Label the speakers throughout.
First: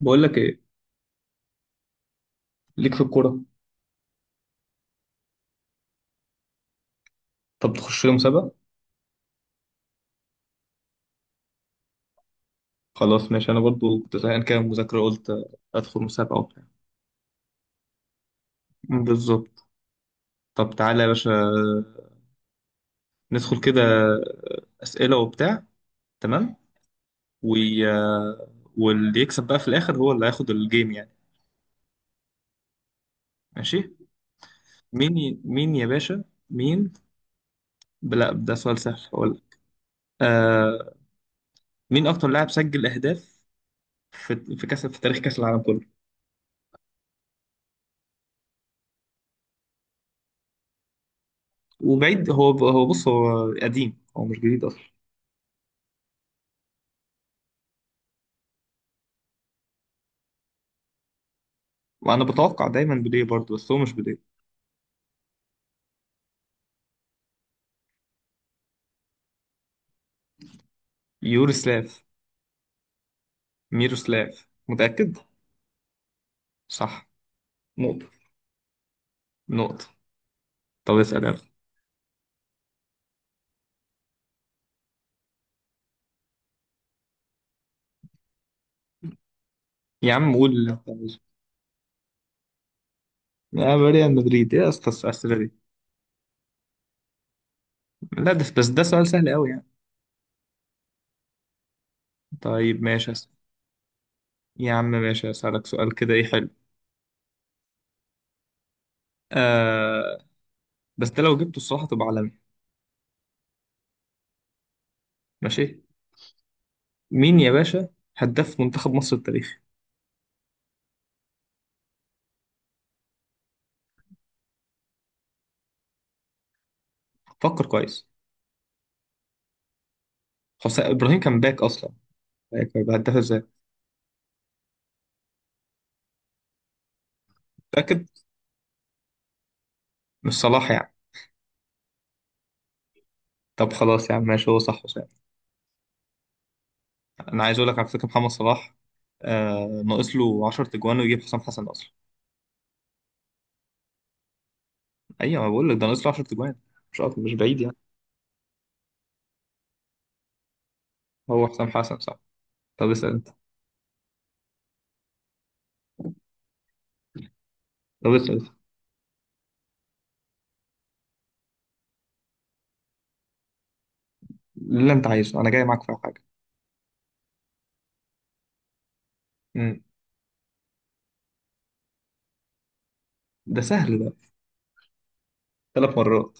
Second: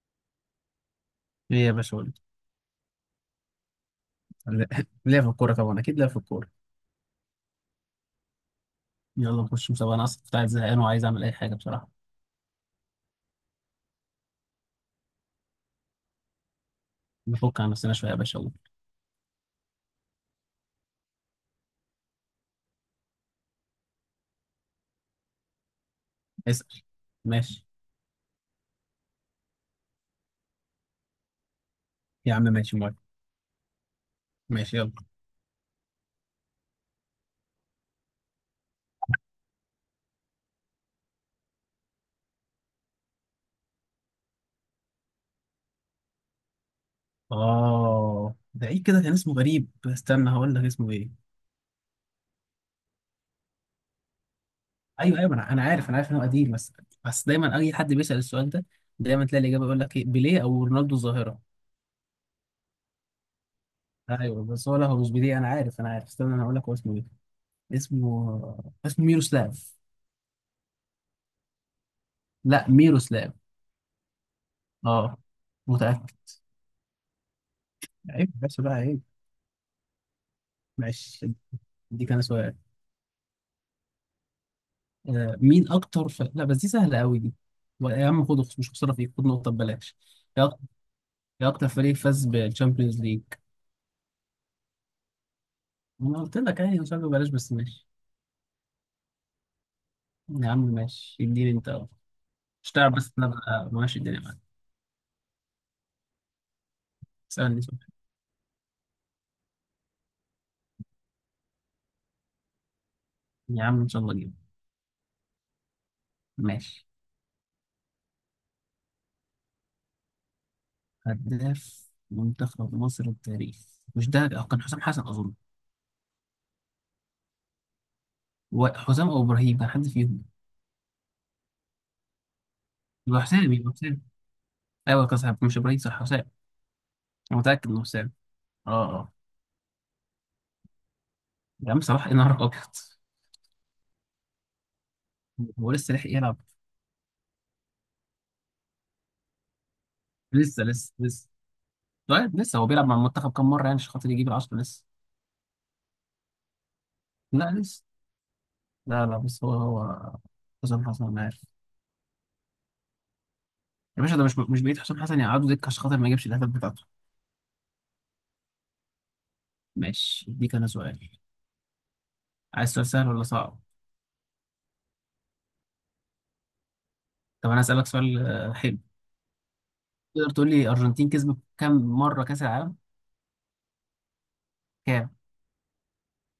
Speaker 1: بقول لك ايه؟
Speaker 2: ليه يا باشا قول
Speaker 1: ليك في الكوره.
Speaker 2: لي ليه في الكورة، طبعا أكيد ليه في الكورة.
Speaker 1: طب تخش لي مسابقه؟
Speaker 2: يلا نخش مسابقة، أنا أصلا كنت عايز زهقان وعايز أعمل أي حاجة بصراحة.
Speaker 1: خلاص ماشي، انا برضو كنت زهقان كده من المذاكره، قلت ادخل مسابقه وبتاع.
Speaker 2: نفك عن نفسنا شوية يا باشا، يلا
Speaker 1: بالظبط. طب تعالى يا باشا، ندخل كده اسئله وبتاع. تمام.
Speaker 2: اسأل.
Speaker 1: و...
Speaker 2: ماشي
Speaker 1: واللي يكسب بقى في الاخر هو اللي هياخد الجيم يعني.
Speaker 2: يا عم، ماشي موافق.
Speaker 1: ماشي.
Speaker 2: ماشي يلا.
Speaker 1: مين يا باشا؟ مين؟ لا، ده سؤال سهل، هقول. آه... مين اكتر لاعب سجل اهداف في كاس في تاريخ كاس العالم كله؟
Speaker 2: ده إيه كده؟ كان اسمه غريب، استنى هقول لك اسمه إيه.
Speaker 1: وبعيد، هو بص، هو قديم، هو مش جديد اصلا.
Speaker 2: أيوه أيوه، أنا عارف، أنا عارف إن هو قديم، بس بس دايما أي حد بيسأل السؤال ده، دايما تلاقي الإجابة يقول لك إيه، بيليه أو رونالدو الظاهرة.
Speaker 1: وانا بتوقع دايما بوديه برضه، بس هو مش بوديه.
Speaker 2: أيوه بس هو، لا هو مش بيليه. أنا عارف أنا عارف، استنى أنا هقول لك هو اسمه إيه. اسمه ميروسلاف.
Speaker 1: يوروسلاف؟
Speaker 2: لا ميروسلاف.
Speaker 1: ميروسلاف؟
Speaker 2: آه،
Speaker 1: متأكد؟
Speaker 2: متأكد.
Speaker 1: صح. نقطة.
Speaker 2: عيب بس بقى، عيب،
Speaker 1: نقطة. طب اسأل
Speaker 2: معلش.
Speaker 1: يلا.
Speaker 2: دي كان سؤال. مين اكتر لا بس دي سهله قوي دي. يا عم خد، مش خساره فيك، خد نقطه ببلاش.
Speaker 1: يا عم
Speaker 2: يا
Speaker 1: قول
Speaker 2: أك-
Speaker 1: اللي انت عايزه.
Speaker 2: يا اكتر فريق فاز بالشامبيونز ليج؟
Speaker 1: يا ريال مدريد، ايه يا اسطى الأسئلة دي؟
Speaker 2: انا قلت لك يعني مش عارف، ببلاش بس ماشي.
Speaker 1: لا ده، بس ده سؤال سهل قوي يعني.
Speaker 2: يا عم ماشي، اديني انت أهو. مش
Speaker 1: طيب
Speaker 2: تعرف
Speaker 1: ماشي
Speaker 2: بس إن
Speaker 1: اسأل.
Speaker 2: انا بقى ماشي الدنيا معاك.
Speaker 1: يا عم ماشي، اسألك سؤال كده، ايه حلو.
Speaker 2: اسالني سؤال.
Speaker 1: آه. بس ده لو جبته الصراحة تبقى عالمي.
Speaker 2: يا عم ان شاء الله اجيب.
Speaker 1: ماشي.
Speaker 2: ماشي.
Speaker 1: مين يا باشا هداف منتخب مصر التاريخي؟
Speaker 2: هداف منتخب مصر التاريخ؟ مش ده، كان حسام حسن اظن.
Speaker 1: فكر كويس.
Speaker 2: حسام او ابراهيم، كان حد فيهم.
Speaker 1: حسين ابراهيم كان باك اصلا، باك هيبقى هداف
Speaker 2: يبقى
Speaker 1: ازاي؟
Speaker 2: حسام، يبقى حسام. ايوه كان صح، مش ابراهيم، صح حسام. انا متاكد انه
Speaker 1: متأكد؟
Speaker 2: حسام. اه اه.
Speaker 1: مش صلاح يعني؟
Speaker 2: يا عم صلاح؟ ايه نهارك ابيض.
Speaker 1: طب خلاص يا عم ماشي، هو صح.
Speaker 2: هو لسه لحق يلعب؟
Speaker 1: انا عايز اقول لك على فكره محمد صلاح، ناقص له
Speaker 2: لسه
Speaker 1: 10
Speaker 2: لسه
Speaker 1: تجوان ويجيب
Speaker 2: لسه.
Speaker 1: حسام حسن اصلا.
Speaker 2: طيب لسه هو بيلعب مع المنتخب كام مره يعني عشان خاطر يجيب العشرة؟ لسه.
Speaker 1: ايوه ما بقول لك، ده ناقص له 10 تجوان، مش أكتر- مش
Speaker 2: لا
Speaker 1: بعيد يعني.
Speaker 2: لسه. لا لا، بس هو حسام حسن انا عارف.
Speaker 1: هو حسام حسن صح. طب اسال انت.
Speaker 2: يا باشا ده مش بعيد حسام حسن يقعدوا دكه عشان خاطر ما يجيبش الاهداف بتاعته.
Speaker 1: طب اسال انت
Speaker 2: ماشي دي كان سؤال. عايز سؤال سهل ولا صعب؟
Speaker 1: اللي انت عايزه، انا جاي معاك في حاجه.
Speaker 2: طب انا اسالك سؤال، حلو.
Speaker 1: امم.
Speaker 2: تقدر تقول لي ارجنتين كسبت كام مره كاس العالم؟
Speaker 1: ده سهل ده.
Speaker 2: كام؟
Speaker 1: ثلاث مرات.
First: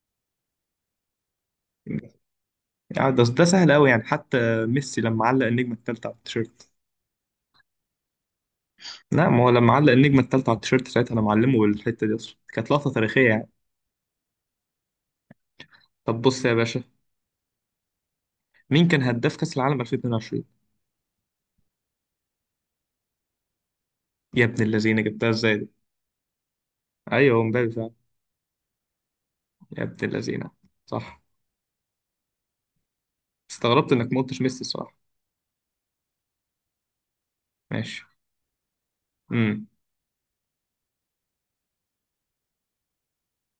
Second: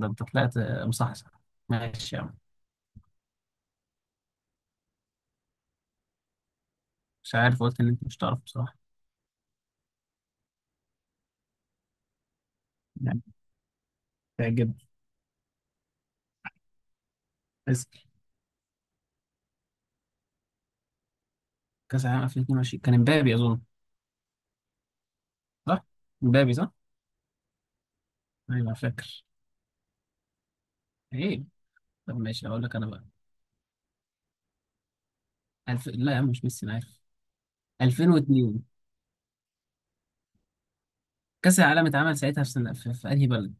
Speaker 2: ده انت طلعت مصحصح. ماشي يا عم.
Speaker 1: يعني ده سهل قوي يعني، حتى ميسي لما علق النجمه الثالثه على التيشيرت.
Speaker 2: مش عارف، قلت ان انت مش تعرف بصراحه.
Speaker 1: لا، ما هو لما علق النجمه الثالثه على التيشيرت، ساعتها انا معلمه بالحته دي، اصلا كانت لقطه
Speaker 2: يعني
Speaker 1: تاريخيه يعني.
Speaker 2: تعجب.
Speaker 1: طب بص يا باشا، مين كان هداف كاس العالم 2022؟
Speaker 2: كاس العالم 2022 كان امبابي اظن.
Speaker 1: يا ابن الذين، جبتها ازاي دي؟
Speaker 2: صح؟ امبابي صح.
Speaker 1: ايوه، هو مبابي فعلا.
Speaker 2: ايوه فاكر.
Speaker 1: يا ابن اللذينة. صح.
Speaker 2: ايه طب ماشي اقول لك انا بقى.
Speaker 1: استغربت انك ما قلتش ميسي الصراحة.
Speaker 2: لا يا عم مش ميسي انا عارف.
Speaker 1: ماشي.
Speaker 2: 2002
Speaker 1: امم.
Speaker 2: كاس العالم اتعمل ساعتها في سنة، في انهي بلد؟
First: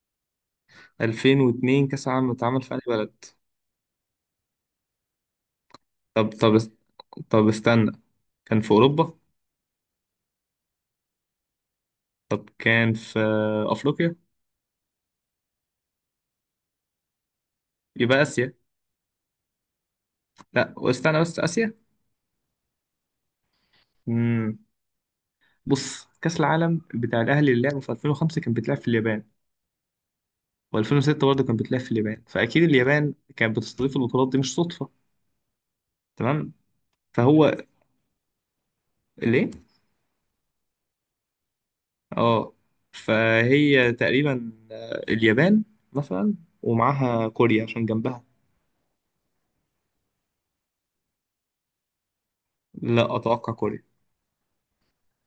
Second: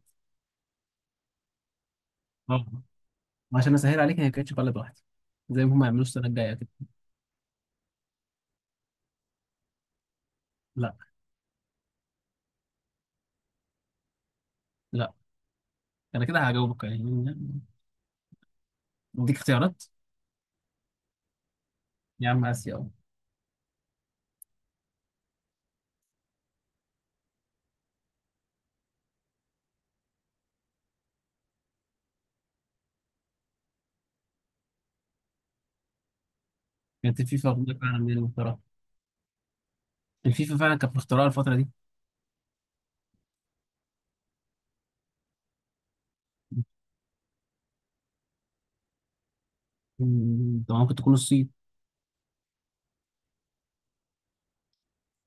Speaker 1: 2002 كأس العالم اتعمل
Speaker 2: اه،
Speaker 1: في أي بلد؟
Speaker 2: عشان اسهل عليك هي ما كانتش بلد واحده، زي ما هم يعملوش السنه
Speaker 1: طب طب
Speaker 2: الجايه كده.
Speaker 1: است- طب استنى. كان في أوروبا؟
Speaker 2: لا
Speaker 1: طب كان في أفريقيا؟
Speaker 2: لا. انا كده هجاوبك يعني،
Speaker 1: يبقى آسيا.
Speaker 2: اديك اختيارات.
Speaker 1: لا، واستنى بس، آسيا.
Speaker 2: يا عم اسيا، اه.
Speaker 1: امم. بص، كأس العالم بتاع الأهلي اللي لعبه في 2005 كان بيتلعب في اليابان، و2006 برضه كان بيتلعب في اليابان، فأكيد اليابان كانت بتستضيف البطولات دي، مش صدفة. تمام.
Speaker 2: كانت الفيفا
Speaker 1: فهو.
Speaker 2: واخدة فعلا من المخترع.
Speaker 1: ليه.
Speaker 2: الفيفا فعلا كانت مخترعه الفتره دي.
Speaker 1: اه. فهي تقريبا، اليابان مثلا، ومعاها كوريا عشان جنبها.
Speaker 2: طب ممكن تكون الصين؟
Speaker 1: لا، اتوقع كوريا.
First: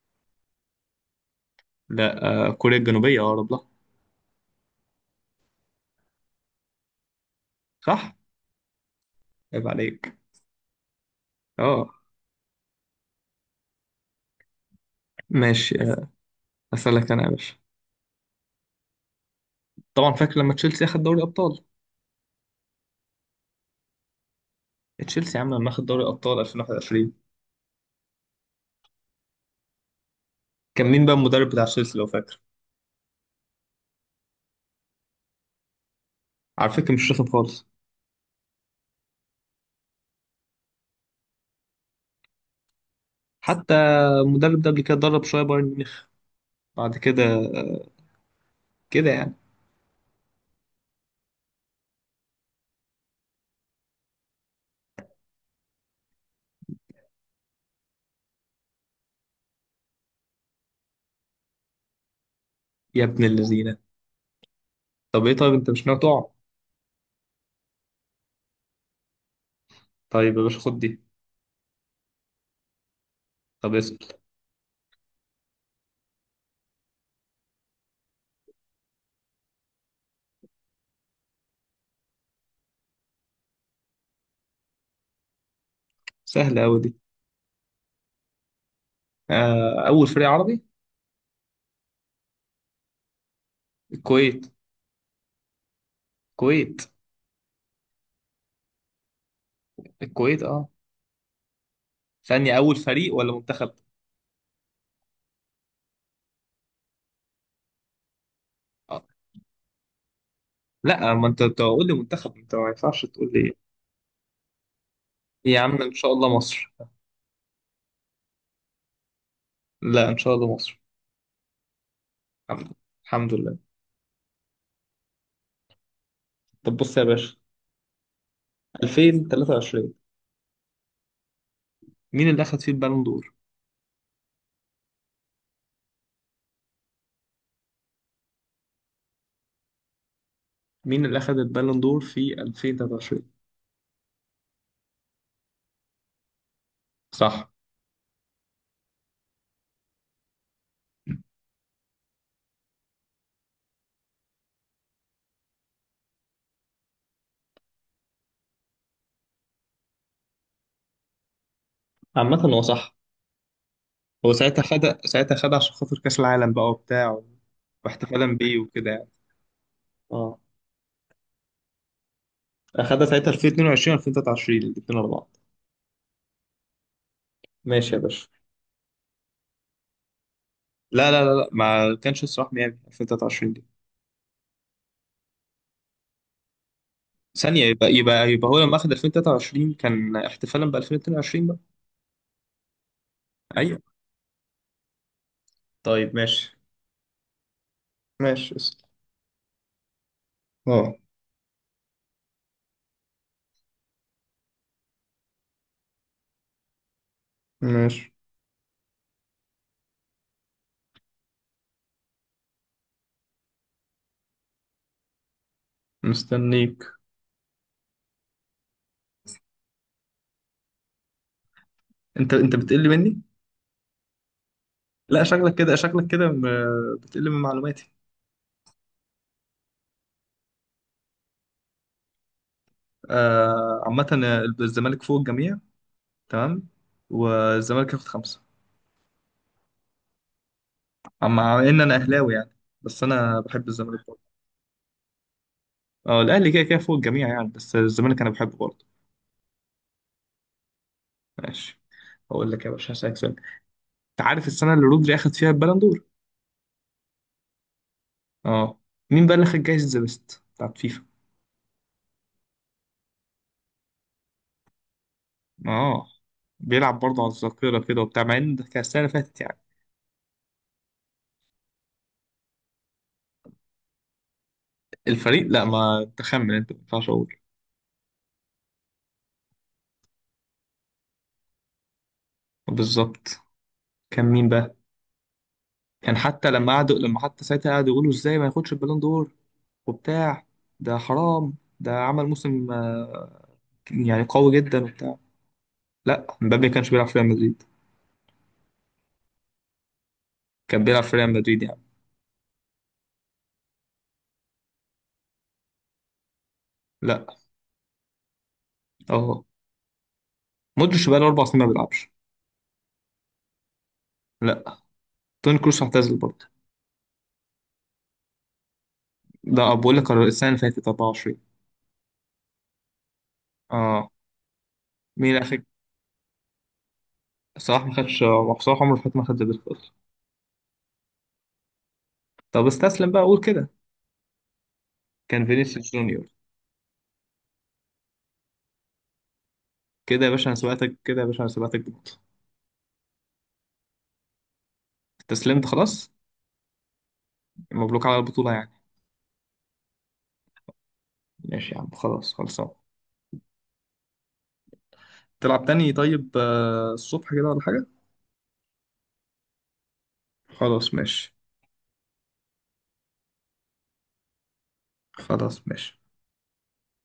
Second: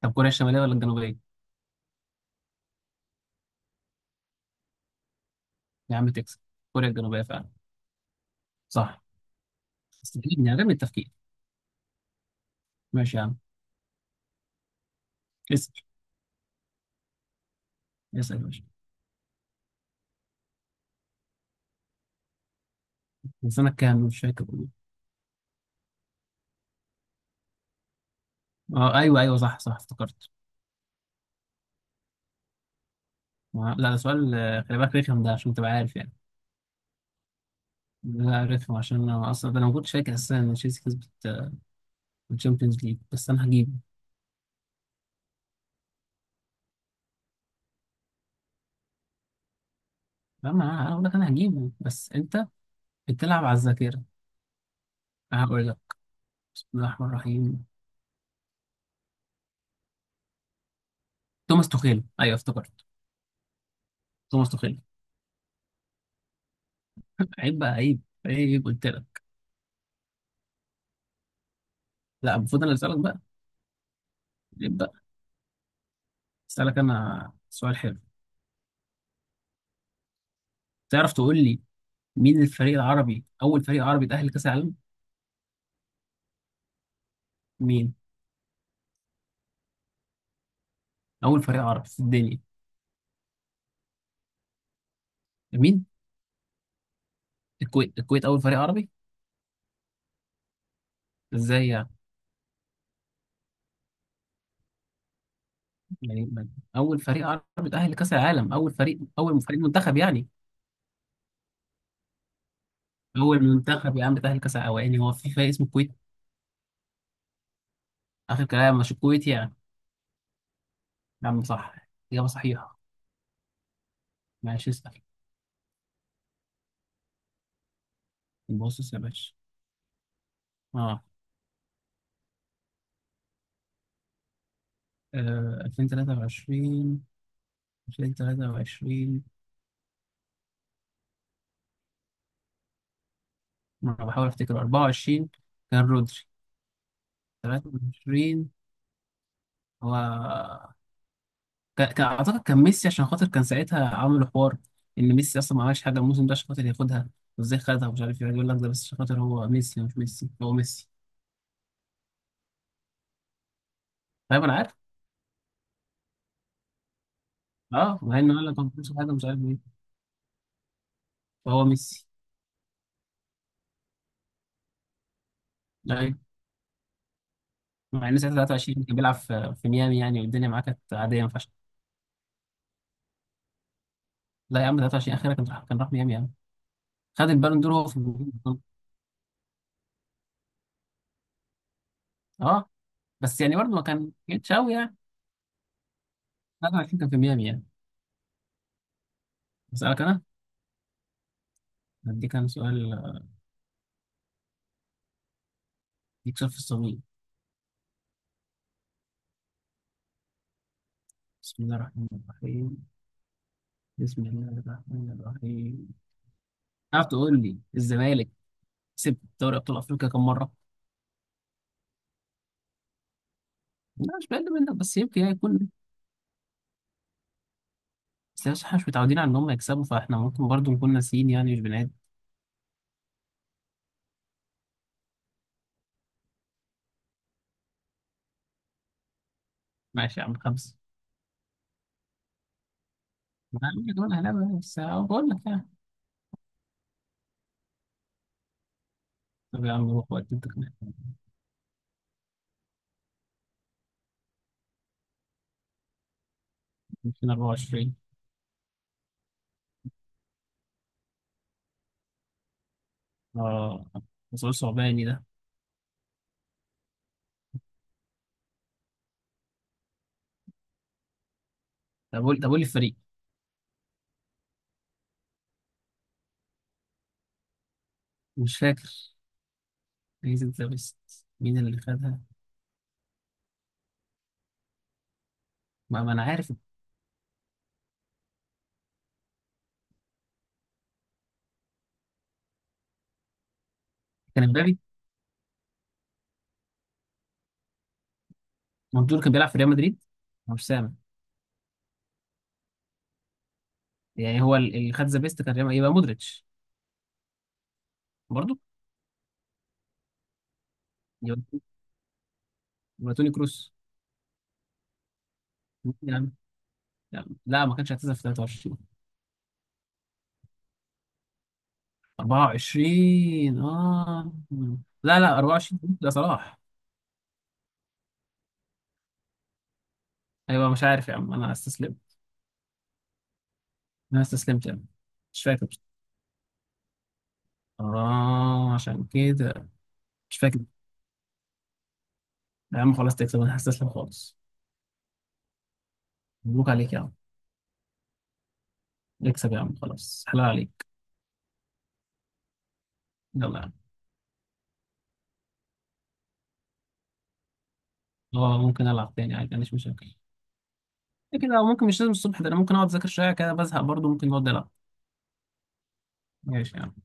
Speaker 2: طب كوريا الشماليه ولا الجنوبيه؟
Speaker 1: لا، كوريا الجنوبيه اقرب لها.
Speaker 2: يا عم تكسب، كوريا الجنوبيه فعلا.
Speaker 1: صح.
Speaker 2: صح.
Speaker 1: عيب عليك.
Speaker 2: استفيدني عدم التفكير.
Speaker 1: اه.
Speaker 2: ماشي يا عم. اسال،
Speaker 1: ماشي. اسالك انا يا باشا.
Speaker 2: اسال يا باشا.
Speaker 1: طبعا فاكر لما تشيلسي اخد دوري ابطال؟
Speaker 2: من سنة كام؟ مش فاكر والله.
Speaker 1: تشيلسي يا عم لما اخد دوري ابطال 2021،
Speaker 2: اه ايوه ايوه، صح صح، افتكرت.
Speaker 1: كان مين بقى المدرب بتاع تشيلسي لو فاكر؟
Speaker 2: لا ده سؤال، خلي بالك رخم ده عشان تبقى عارف يعني.
Speaker 1: على فكره مش رخم خالص.
Speaker 2: لا رخم عشان انا اصلا ده، انا ما كنتش فاكر اساسا ان تشيلسي كسبت، الشامبيونز ليج، بس انا هجيبه.
Speaker 1: حتى المدرب ده قبل كده درب شويه بايرن ميونخ، بعد كده كده يعني.
Speaker 2: فاهم انا، اقول لك انا هجيبه بس انت بتلعب على الذاكره. أنا هقول لك بسم الله الرحمن الرحيم. توماس توخيل، ايوه افتكرت.
Speaker 1: يا ابن اللذينه.
Speaker 2: توماس توخيل.
Speaker 1: طب ايه، طيب انت مش ناوي تقع؟
Speaker 2: عيب بقى، عيب. عيب قلت لك.
Speaker 1: طيب يا باشا خد دي.
Speaker 2: لا المفروض انا اللي اسالك بقى.
Speaker 1: طب اسال.
Speaker 2: عيب بقى. اسالك انا سؤال حلو. تعرف تقول لي مين الفريق العربي، أول فريق عربي تأهل لكأس العالم؟
Speaker 1: سهلة أوي دي.
Speaker 2: مين؟
Speaker 1: أول فريق عربي
Speaker 2: أول فريق عربي في الدنيا.
Speaker 1: الكويت.
Speaker 2: مين؟
Speaker 1: الكويت.
Speaker 2: الكويت. الكويت أول فريق عربي؟
Speaker 1: الكويت أه.
Speaker 2: إزاي يعني؟
Speaker 1: ثانية، أول فريق ولا منتخب؟
Speaker 2: يعني أول فريق عربي تأهل لكأس العالم، أول فريق،
Speaker 1: أه.
Speaker 2: منتخب يعني.
Speaker 1: لا، ما أنت تقول لي منتخب، أنت ما ينفعش تقول
Speaker 2: أول
Speaker 1: لي.
Speaker 2: منتخب يا عم تأهل لكأس العالم، يعني هو في فريق
Speaker 1: يا
Speaker 2: اسمه
Speaker 1: عم
Speaker 2: الكويت؟
Speaker 1: إن شاء الله مصر.
Speaker 2: آخر كلام مش الكويت يعني.
Speaker 1: لا إن شاء الله مصر.
Speaker 2: يا عم صح. إجابة
Speaker 1: الحمد لله.
Speaker 2: صحيحة.
Speaker 1: الحمد لله.
Speaker 2: ماشي اسأل.
Speaker 1: طب بص يا باشا،
Speaker 2: بص يا باشا.
Speaker 1: 2023
Speaker 2: آه
Speaker 1: مين اللي أخد فيه البالون دور؟
Speaker 2: 2023. 2023.
Speaker 1: مين اللي أخد البالون دور في 2023؟
Speaker 2: أنا بحاول أفتكر 24. كان رودري
Speaker 1: صح.
Speaker 2: 23. هو كان اعتقد كان ميسي عشان خاطر كان ساعتها عملوا حوار ان ميسي اصلا ما عملش حاجه الموسم ده عشان خاطر ياخدها، وازاي خدها ومش عارف ايه يقول لك ده، بس عشان خاطر هو ميسي، مش ميسي هو ميسي.
Speaker 1: عامة هو صح. هو
Speaker 2: طيب انا
Speaker 1: ساعتها
Speaker 2: عارف.
Speaker 1: خد، ساعتها خد عشان خاطر كأس العالم بقى وبتاع،
Speaker 2: اه مع
Speaker 1: واحتفالا
Speaker 2: انه قال
Speaker 1: بيه
Speaker 2: لك ما
Speaker 1: وكده
Speaker 2: بيعملش
Speaker 1: يعني.
Speaker 2: حاجه مش عارف ايه.
Speaker 1: أه.
Speaker 2: فهو ميسي.
Speaker 1: اخدها ساعتها 2022 2023 الاثنين ورا بعض.
Speaker 2: ايوه،
Speaker 1: ماشي يا
Speaker 2: مع ان
Speaker 1: باشا.
Speaker 2: ساعتها 23 كان بيلعب في ميامي يعني، والدنيا معاه كانت
Speaker 1: لا
Speaker 2: عاديه
Speaker 1: لا
Speaker 2: ما
Speaker 1: لا لا،
Speaker 2: فيهاش.
Speaker 1: ما كانش الصراحه ميامي 2023 دي.
Speaker 2: لا يا عم 23 اخيرا، كان راح ميامي يعني. خد البالون
Speaker 1: ثانية،
Speaker 2: دور هو
Speaker 1: يبقى
Speaker 2: في ميامي.
Speaker 1: يبقى يبقى هو لما اخد 2023 كان احتفالا ب 2022 بقى.
Speaker 2: اه بس يعني برضه ما
Speaker 1: ايوه.
Speaker 2: كان جيتش قوي يعني.
Speaker 1: طيب ماشي.
Speaker 2: 23 كان في ميامي يعني.
Speaker 1: ماشي اسأل.
Speaker 2: اسالك انا.
Speaker 1: اه.
Speaker 2: اديك انا سؤال، اديك سؤال في الصميم.
Speaker 1: ماشي.
Speaker 2: بسم الله الرحمن الرحيم. بسم الله الرحمن الرحيم.
Speaker 1: مستنيك.
Speaker 2: تعرف تقول لي الزمالك كسب دوري ابطال افريقيا كم مره؟
Speaker 1: انت انت بتقل مني؟
Speaker 2: لا مش بقل منك، بس يمكن
Speaker 1: لا
Speaker 2: يعني
Speaker 1: شكلك
Speaker 2: يكون.
Speaker 1: كده، شكلك كده م- بتقل من معلوماتي.
Speaker 2: بس احنا مش متعودين على ان هم يكسبوا، فاحنا ممكن برضو نكون ناسيين يعني مش بنعد.
Speaker 1: آه، عامة ال- الزمالك فوق الجميع. تمام. والزمالك ياخد خمسة.
Speaker 2: ماشي يا عم، خمسه.
Speaker 1: مع ان انا اهلاوي يعني، بس انا
Speaker 2: ما
Speaker 1: بحب
Speaker 2: أنا عامل لك
Speaker 1: الزمالك.
Speaker 2: كمان اهلاوي، بس أهو بقول لك يعني.
Speaker 1: اه الاهلي كده كده فوق الجميع يعني، بس الزمالك انا بحبه برضه.
Speaker 2: طب يا عم روح وقت انت كمان.
Speaker 1: ماشي. اقول لك يا باشا هسألك سؤال، انت عارف السنه اللي رودري اخد فيها البالون دور؟
Speaker 2: 2024.
Speaker 1: اه. مين بقى اللي خد جايزه ذا بيست بتاعت فيفا؟
Speaker 2: اه. مسؤول صعباني ده.
Speaker 1: اه. بيلعب برضه على الذاكره كده وبتاع، مع ان ده كان السنه اللي فاتت يعني.
Speaker 2: طب قول، لي الفريق.
Speaker 1: الفريق لا، ما تخمن، انت ما ينفعش اقول.
Speaker 2: مش فاكر. جايزه ذا بيست مين اللي خدها؟
Speaker 1: بالظبط. كان مين بقى؟
Speaker 2: ما
Speaker 1: كان
Speaker 2: انا
Speaker 1: حتى
Speaker 2: عارف.
Speaker 1: لما قعدوا، لما حتى ساعتها قعدوا يقولوا ازاي ما ياخدش البالون دور وبتاع، ده حرام، ده عمل موسم يعني
Speaker 2: كان
Speaker 1: قوي
Speaker 2: امبابي،
Speaker 1: جدا وبتاع. لا مبابي ما كانش بيلعب في ريال مدريد.
Speaker 2: مندور كان بيلعب في ريال مدريد. مش
Speaker 1: كان
Speaker 2: سامع.
Speaker 1: بيلعب في ريال مدريد يعني.
Speaker 2: يعني هو اللي خد ذا بيست كان يبقى مودريتش.
Speaker 1: لا.
Speaker 2: برضه.
Speaker 1: اهو. مودريتش بقى له اربع
Speaker 2: يبقى
Speaker 1: سنين ما بيلعبش.
Speaker 2: توني كروس.
Speaker 1: لا، توني كروس
Speaker 2: يا
Speaker 1: اعتزل
Speaker 2: عم.
Speaker 1: برضه.
Speaker 2: يا عم. لا ما كانش اعتزل في 23.
Speaker 1: ده بقول لك السنه اللي فاتت 24.
Speaker 2: 24
Speaker 1: اه.
Speaker 2: اه. لا
Speaker 1: مين
Speaker 2: لا
Speaker 1: اخر؟
Speaker 2: 24 ده صلاح.
Speaker 1: صلاح ما خدش، صلاح عمره فات ما خد زي بيسكوت.
Speaker 2: ايوه مش عارف يا عم، انا استسلمت.
Speaker 1: طب استسلم بقى قول كده.
Speaker 2: انا استسلمت يا عم. مش
Speaker 1: كان
Speaker 2: فاكر
Speaker 1: فينيسيوس
Speaker 2: بصراحة.
Speaker 1: جونيور.
Speaker 2: اه عشان كده.
Speaker 1: كده يا
Speaker 2: مش
Speaker 1: باشا انا
Speaker 2: فاكر.
Speaker 1: سبقتك، كده يا باشا انا سبقتك بنقطه.
Speaker 2: يا عم خلاص تكسب، انا هستسلم خالص.
Speaker 1: استسلمت خلاص.
Speaker 2: مبروك عليك يا عم.
Speaker 1: مبروك على البطوله يعني.
Speaker 2: اكسب يا عم خلاص، حلال عليك.
Speaker 1: ماشي يا عم خلاص، خلصان.
Speaker 2: يلا يا عم.
Speaker 1: تلعب تاني طيب، الصبح كده ولا حاجه؟
Speaker 2: اه ممكن العب تاني عادي، ما عنديش مشاكل.
Speaker 1: خلاص ماشي.
Speaker 2: كده كده، أو ممكن مش لازم الصبح، ده انا ممكن اقعد اذاكر شويه كده بزهق برضه، ممكن اقعد العب.
Speaker 1: خلاص ماشي.
Speaker 2: ماشي يا عم.